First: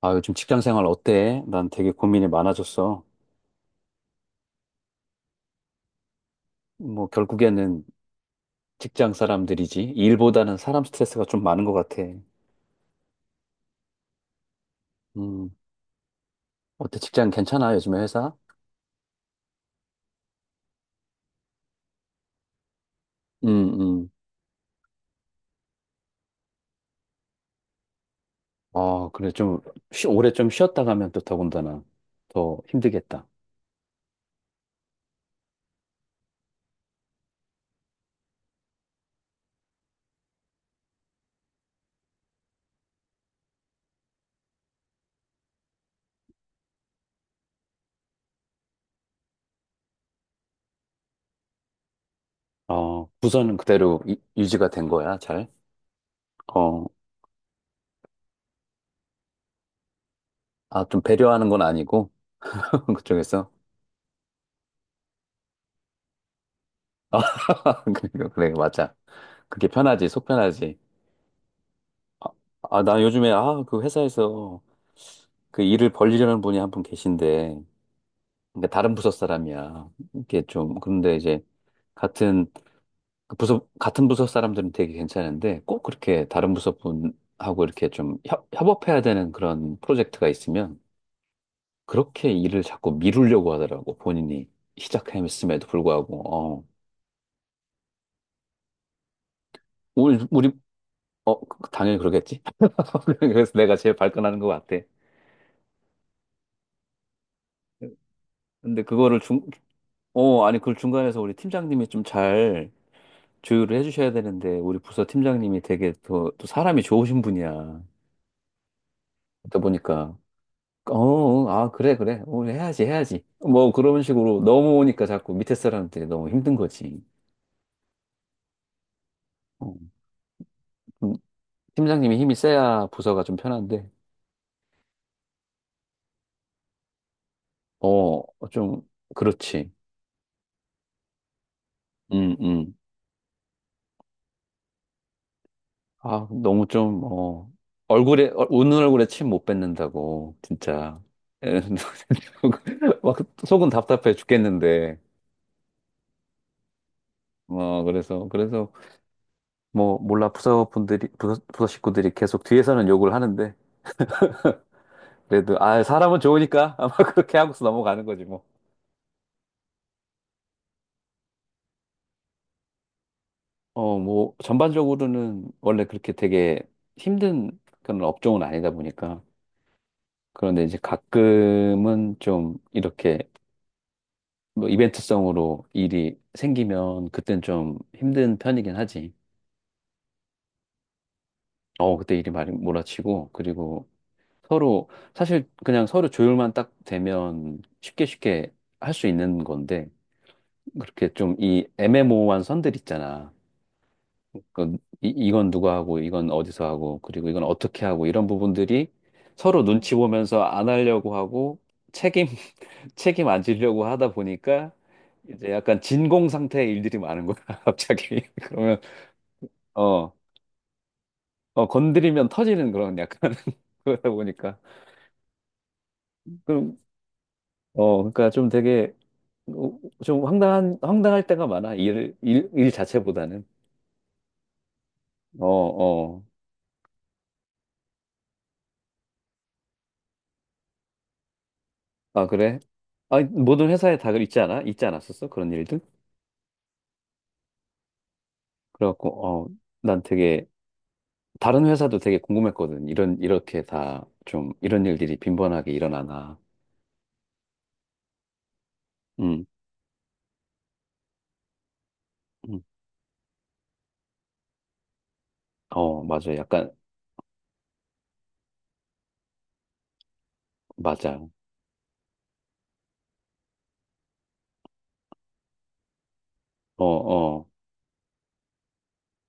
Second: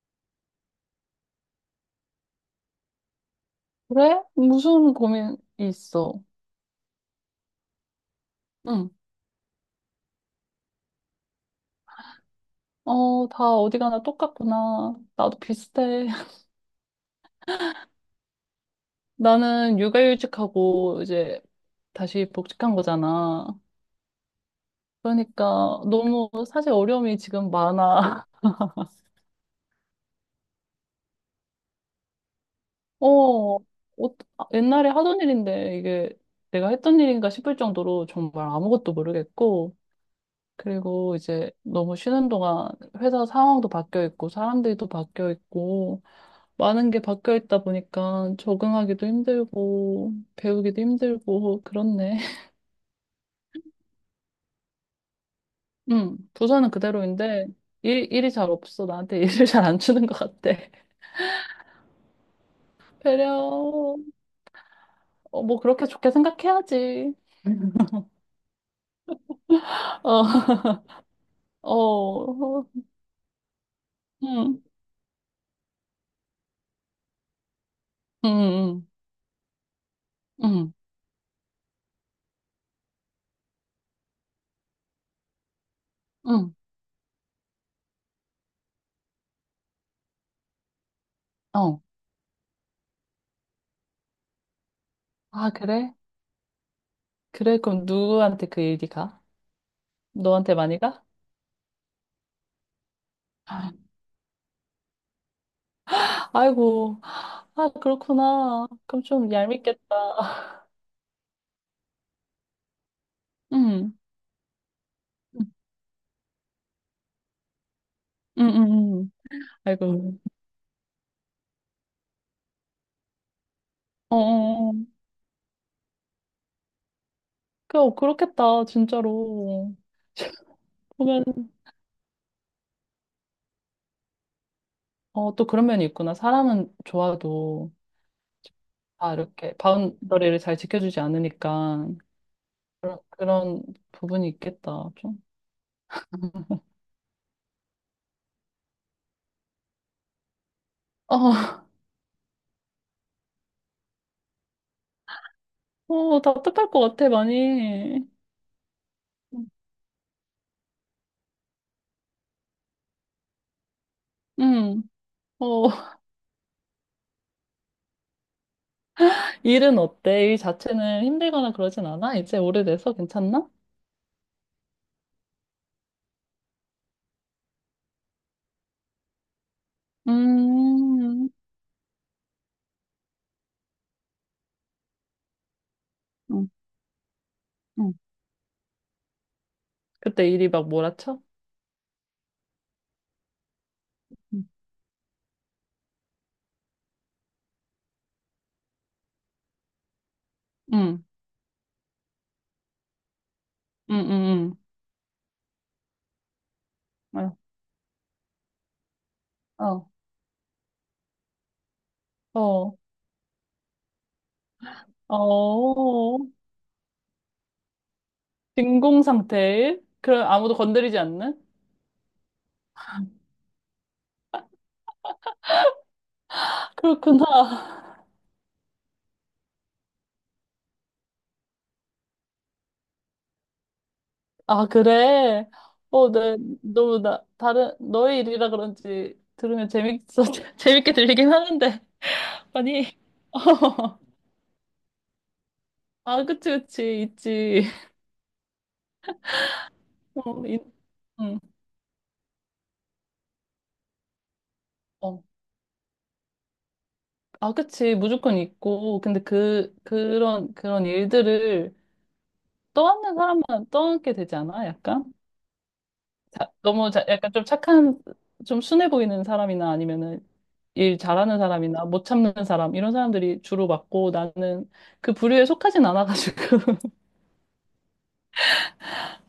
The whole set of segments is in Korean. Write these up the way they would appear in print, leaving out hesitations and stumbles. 요즘 직장 생활 어때? 난 되게 고민이 많아졌어. 그래? 무슨 고민이 있어? 뭐, 결국에는 응. 직장 사람들이지. 일보다는 사람 스트레스가 좀 많은 것 같아. 어, 다 어디 가나 똑같구나. 나도 음, 비슷해. 어때? 직장 괜찮아? 요즘에 회사? 나는 육아휴직하고 이제 다시 복직한 거잖아. 음, 음. 그러니까 너무 사실 어려움이 지금 많아. 좀, 오래 좀 쉬었다 가면 또 더군다나 더 어, 힘들겠다. 어, 아, 옛날에 하던 일인데 이게 내가 했던 일인가 싶을 정도로 정말 아무것도 모르겠고. 그리고 이제 너무 쉬는 동안 회사 상황도 바뀌어 있고 사람들도 바뀌어 있고 많은 게 바뀌어 있다 보니까 적응하기도 힘들고 배우기도 힘들고 그렇네. 부서는 그대로 유지가 된 거야, 잘? 응, 부서는 어, 그대로인데 일이 잘 없어. 나한테 일을 잘 안 주는 것 같아. 좀 배려하는 건 아니고. 배려, 그쪽에서? 어, 뭐 그렇게 좋게 생각해야지. 아, 그래, 그래, 맞아. 그게 편하지, 어, 속 편하지. 아, 어, 나 요즘에 그 응, 회사에서 그 일을 벌리려는 분이 한 분 계신데, 응, 그러니까 응, 다른 부서 사람이야. 이게 응, 좀, 그런데 이제, 같은, 그 같은 부서 사람들은 되게 괜찮은데, 꼭 그렇게 다른 응, 부서 분하고 이렇게 좀 협업해야 되는 그런 프로젝트가 있으면, 응. 어. 그렇게 일을 자꾸 미루려고 하더라고, 본인이 아, 시작했음에도 그래? 불구하고. 어. 그래, 그럼 누구한테 그 일이 가? 우리, 너한테 많이 가? 당연히 그러겠지. 그래서 내가 제일 발끈하는 것 같아. 아이고, 아, 그렇구나. 근데 그럼 그거를 좀 중, 얄밉겠다. 어, 아니, 그걸 중간에서 우리 팀장님이 좀 잘 조율을 응. 해주셔야 되는데, 우리 부서 팀장님이 되게 또, 또 사람이 좋으신 분이야. 응응응. 그러다 보니까, 아이고. 그래, 그래. 우리 해야지, 해야지. 뭐 그런 어, 식으로 어, 어. 넘어오니까 자꾸 밑에 사람한테 너무 힘든 거지. 그, 어, 그렇겠다, 어. 진짜로. 음. 보면, 팀장님이 힘이 세야 부서가 좀 편한데, 어, 또 그런 면이 있구나. 사람은 좋아도 어, 좀, 다 이렇게 그렇지. 바운더리를 잘 지켜주지 않으니까 음, 음. 그런 부분이 있겠다, 좀. 너무 좀, 얼굴에, 웃는 얼굴에 침 못 뱉는다고, 진짜. 에, 어, 막 속은 답답해 죽겠는데. 어, 답답할 것 같아, 어, 많이. 그래서, 뭐, 몰라, 부서 식구들이 계속 뒤에서는 욕을 하는데, 응. 그래도, 어, 아, 사람은 좋으니까, 아마 그렇게 하고서 넘어가는 거지, 뭐. 일은 어때? 일 자체는 힘들거나 그러진 않아? 이제 오래돼서 괜찮나? 뭐, 전반적으로는 원래 그렇게 되게 힘든 그런 업종은 아니다 보니까. 그런데 이제 음, 가끔은 좀 이렇게 뭐 이벤트성으로 일이 응, 생기면 그땐 좀 응. 힘든 편이긴 하지. 그때 일이 막 몰아쳐? 그때 일이 많이 몰아치고, 그리고 응, 서로 사실 그냥 서로 조율만 딱 되면 쉽게 쉽게 할 수 있는 건데, 응, 그렇게 좀 이 애매모호한 선들 있잖아. 응, 이건 누가 하고, 이건 어디서 하고, 그리고 응. 이건 어떻게 하고, 이런 부분들이 서로 어, 눈치 보면서 안 하려고 하고 책임 어, 책임 안 지려고 하다 보니까 이제 약간 어, 진공 상태의 일들이 많은 거야, 갑자기. 그러면 진공 상태. 어, 그럼 아무도 건드리지 않는? 어, 건드리면 터지는 그런 약간. 그러다 보니까 그럼 그렇구나. 그러니까 좀 되게 좀 황당한 황당할 때가 많아. 일 자체보다는. 아, 그래. 어어아 어, 네. 너무 나, 다른, 너의 일이라 그런지 들으면 재밌어. 재밌게 들리긴 하는데. 그래. 아니, 모든 회사에 다 있지 않았었어, 그런 일들. 아, 그치, 그치. 있지. 그래갖고 어 난 어, 되게 있, 응. 다른 회사도 되게 궁금했거든, 이런 이렇게 다 좀 이런 일들이 어, 빈번하게 일어나나. 아, 그치. 무조건 있고. 근데 음어 그, 그런, 그런 일들을 떠안는 사람만 떠안게 되지 않아? 약간? 맞아 약간 너무 약간 좀 착한, 좀 순해 보이는 사람이나 아니면은 일 맞아 잘하는 사람이나 못 참는 사람 이런 사람들이 주로 맞고 나는 그 부류에 속하진 않아가지고 어어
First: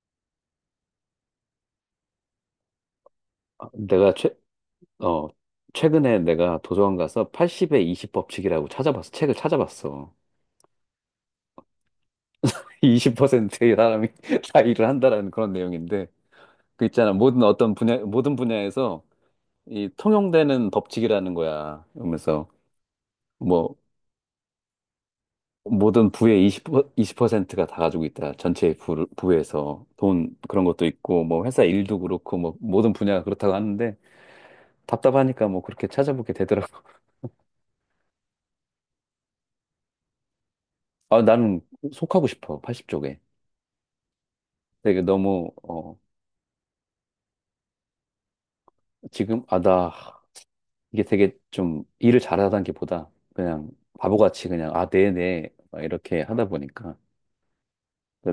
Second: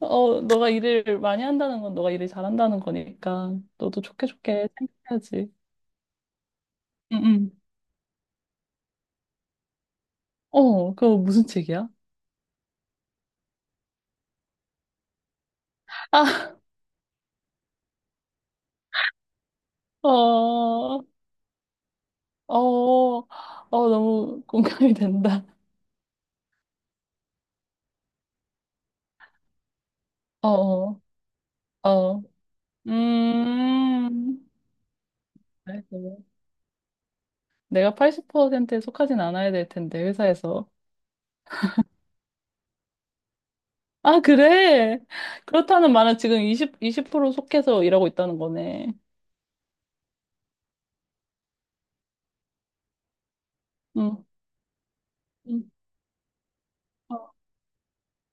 어 너가 일을 많이 한다는 건 너가 일을 잘한다는 거니까 너도 내가 좋게 최 좋게 어, 생각해야지. 최근에 내가 도서관 가서 응응. 80의 20 법칙이라고 찾아봤어. 책을 찾아봤어. 어 그거 무슨 책이야? 20%의 사람이 다 일을 한다라는 그런 내용인데, 아, 그 있잖아. 모든 분야에서 이 통용되는 어, 법칙이라는 거야. 그러면서 어, 어, 뭐, 너무 공감이 된다. 모든 부의 20, 센트가 다 가지고 있다. 전체 부에서 돈, 어, 그런 것도 어, 있고, 뭐 회사 일도 어. 그렇고, 뭐 모든 분야가 그렇다고 하는데, 음. 답답하니까 뭐 그래 그렇게 어 찾아보게 되더라고. 내가 80%에 속하진 않아야 될 텐데, 회사에서. 아, 나는 속하고 싶어, 80쪽에. 아, 그래? 되게 너무 그렇다는 말은 지금 20% 속해서 일하고 있다는 거네. 지금, 아, 나, 이게 되게 좀 일을 잘하다는 게 보다 그냥 응. 바보같이 그냥, 아, 네네, 응. 막 이렇게 하다 보니까. 어.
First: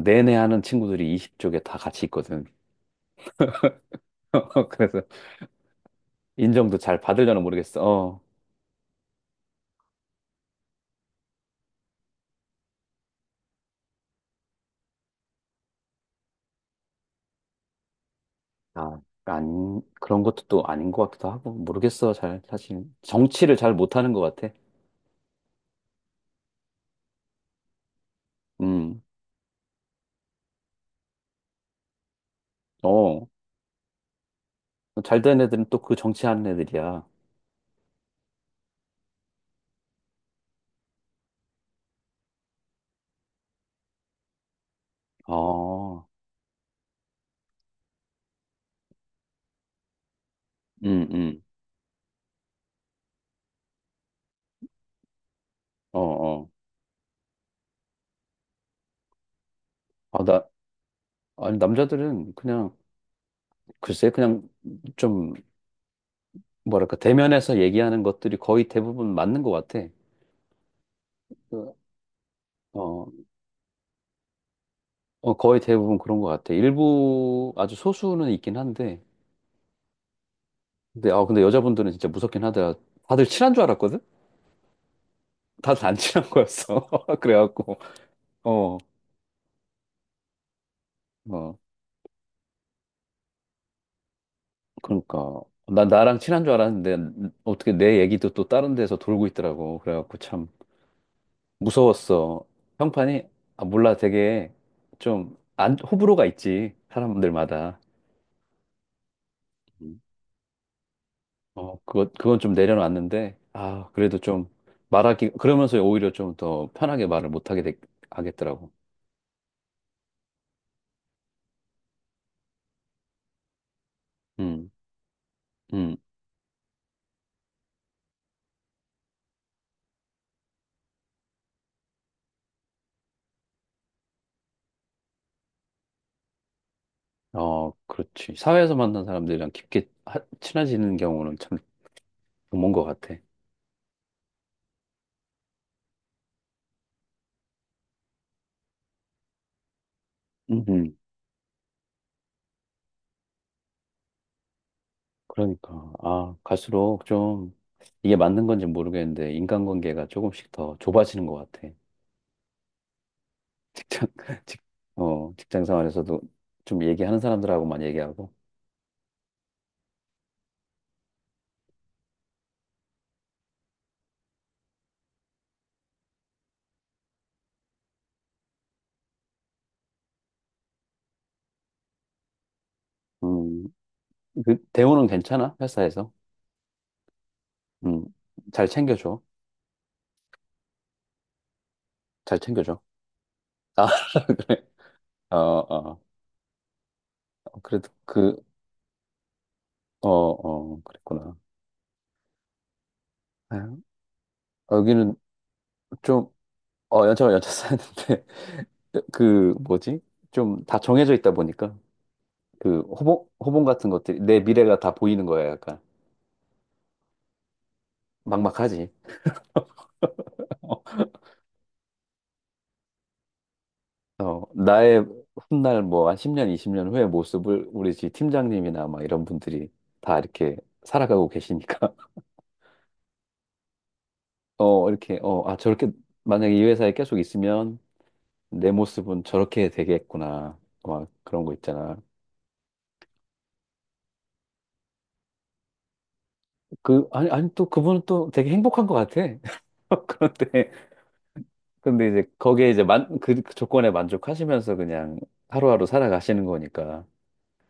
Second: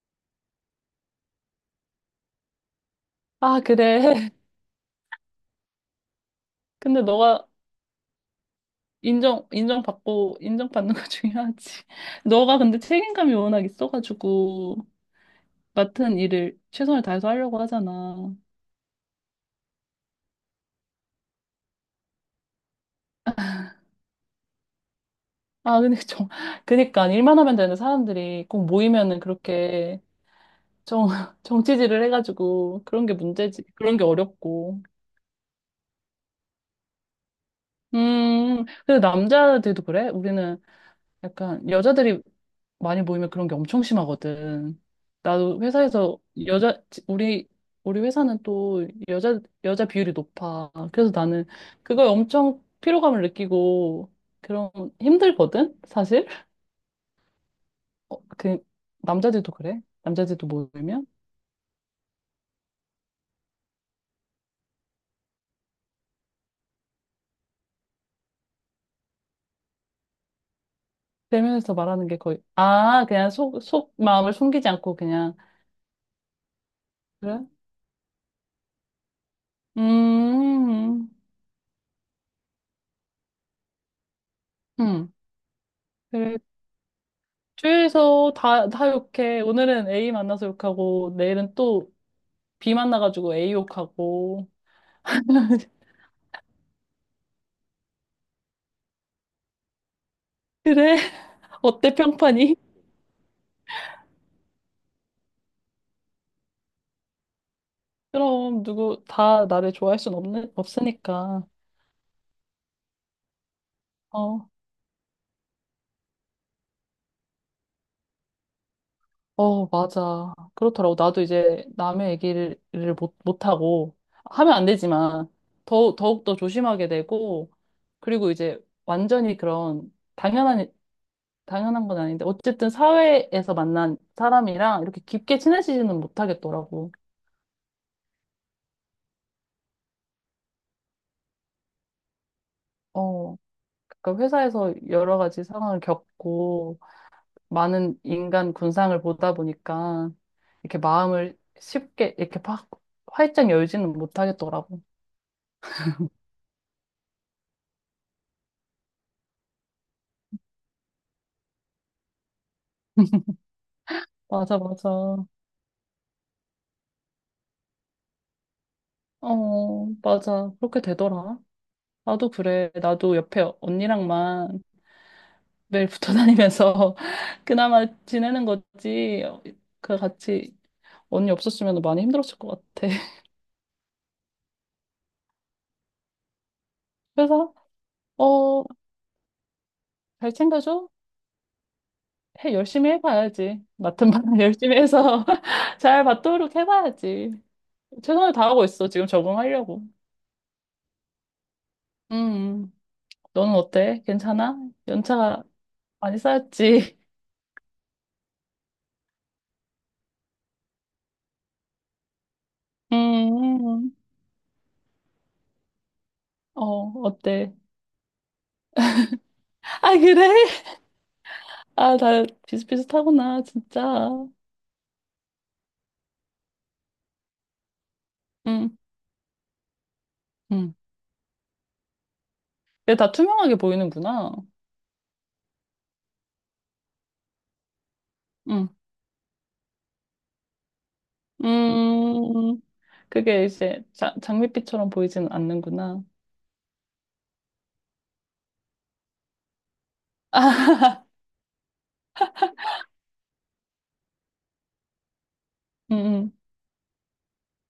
네네 하는 친구들이 20쪽에 다 같이 있거든. 아, 그래. 그래서 인정도 잘 근데 받으려나 너가 모르겠어. 어. 인정받고, 인정받는 거 중요하지. 너가 근데 책임감이 워낙 있어가지고, 맡은 일을 최선을 다해서 하려고 하잖아. 아, 안, 그런 것도 또 아닌 것 같기도 하고, 모르겠어, 잘, 사실. 정치를 잘 못하는 것 같아. 아, 근데 그니까, 일만 하면 되는 사람들이 꼭 음, 모이면은 그렇게 정, 정치질을 해가지고, 그런 게 어. 문제지. 그런 게 어렵고. 잘 된 애들은 또 그 정치하는 애들이야. 근데 남자들도 그래? 우리는 약간 여자들이 많이 모이면 그런 게 엄청 심하거든. 나도 어, 회사에서 여자 우리 우리 회사는 또 여자 비율이 높아. 음, 그래서 음, 나는 그걸 엄청 피로감을 느끼고 그런 힘들거든, 어, 사실. 어. 어, 그 남자들도 그래. 아, 나, 남자들도 모이면 아니, 남자들은 그냥 글쎄, 그냥 좀, 뭐랄까, 대면에서 얘기하는 것들이 거의 대부분 맞는 것 같아. 그, 대면에서 말하는 게 거의 아, 어, 그냥 속 마음을 숨기지 않고 어, 그냥 거의 대부분 그런 것 같아. 그래? 일부, 아주 소수는 있긴 한데, 음. 음. 근데 여자분들은 진짜 무섭긴 하더라. 다들 친한 줄 알았거든? 음. 다들 안 친한 그래. 거였어. 그래갖고, 주위에서 다, 어, 다 욕해. 오늘은 A 만나서 욕하고, 내일은 어, 또 B 만나가지고 A 욕하고. 그러니까. 난 나랑 친한 줄 알았는데, 어떻게 내 얘기도 또 다른 데서 돌고 있더라고. 그래갖고 참 그래? 어때, 무서웠어. 평판이? 평판이, 몰라, 되게 좀, 안, 호불호가 있지. 사람들마다. 그럼, 누구, 다 나를 좋아할 음. 순 없는, 없으니까. 그건 좀 내려놨는데, 아, 그래도 어, 좀 그러면서 오히려 좀 더 편하게 말을 하겠더라고. 어, 맞아. 그렇더라고. 나도 이제 남의 얘기를 못, 못하고, 하면 안 음, 되지만, 음, 더욱더 조심하게 되고, 그리고 이제 완전히 그런 당연한 건 아닌데 어쨌든 사회에서 만난 사람이랑 이렇게 깊게 친해지지는 못하겠더라고. 어, 그렇지. 사회에서 만난 사람들이랑 깊게 친해지는 경우는 참 드문 것 같아. 어, 그러니까 회사에서 여러 가지 상황을 겪고 많은 인간 군상을 보다 보니까 음, 이렇게 음. 마음을 쉽게 이렇게 팍 활짝 열지는 못하겠더라고. 그러니까, 아, 갈수록 좀 이게 맞는 건지 모르겠는데, 인간관계가 조금씩 더 좁아지는 것 같아. 직장, 맞아, 직, 맞아. 어, 어, 직장 생활에서도 좀 얘기하는 사람들하고만 얘기하고. 맞아. 그렇게 되더라. 나도 그래. 나도 옆에 언니랑만 매일 붙어 다니면서 그나마 지내는 거지. 그 같이 언니 없었으면 많이 힘들었을 것 같아. 음. 그, 대우는 괜찮아? 회사에서? 그래서, 음, 어, 잘 챙겨줘. 잘 챙겨줘? 잘 해, 챙겨줘. 열심히 해봐야지. 아, 맡은 바는 그래. 열심히 해서 어, 어. 잘 받도록 해봐야지. 그래도 최선을 그, 다하고 있어, 지금 적응하려고. 어, 어, 그랬구나. 음, 너는 아유, 어때? 괜찮아? 여기는 연차가 많이 좀, 쌓였지? 어, 연차 쌓였는데, 그, 뭐지? 좀 다 정해져 있다 보니까, 그, 호봉 같은 음, 것들이, 내 미래가 다 보이는 거야, 약간. 어, 어때? 막막하지. 아, 그래? 아, 다 비슷비슷하구나, 진짜. 어, 나의 훗날 뭐, 한 10년, 20년 후의 모습을 우리 집 음, 팀장님이나 막 이런 분들이 다 이렇게 음. 살아가고 계시니까. 근데 다 투명하게 보이는구나. 저렇게, 만약에 이 회사에 계속 있으면, 음, 내 모습은 저렇게 되겠구나. 막 그런 거 있잖아. 음. 그게 이제 자, 장밋빛처럼 보이진 않는구나. 아니, 또 그분은 또 되게 행복한 것 같아. 그런데, 아, 근데 이제 거기에 이제 만, 그 그 조건에 만족하시면서 그냥 하루하루 응, 살아가시는 거니까.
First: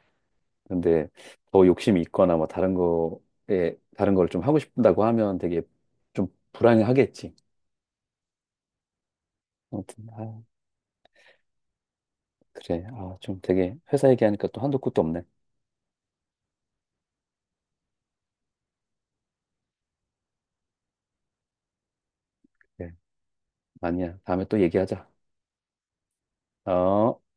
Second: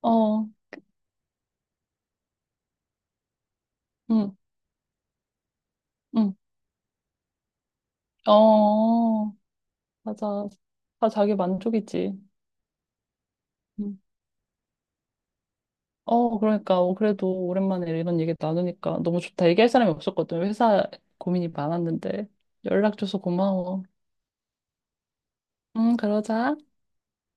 응. 어, 근데 더 욕심이 있거나 뭐 다른 걸 응, 좀 하고 싶다고 하면 되게 좀 응. 불안해하겠지. 어, 아무튼, 아, 맞아. 다 자기 만족이지. 그래. 아, 좀 되게 음. 회사 얘기하니까 또 한도 끝도 없네. 어, 그러니까. 어, 그래도 오랜만에 이런 얘기 나누니까 너무 좋다. 얘기할 사람이 없었거든. 회사 고민이 많았는데. 그래. 연락 줘서 고마워. 아니야. 다음에 또 얘기하자. 응, 그러자. 어.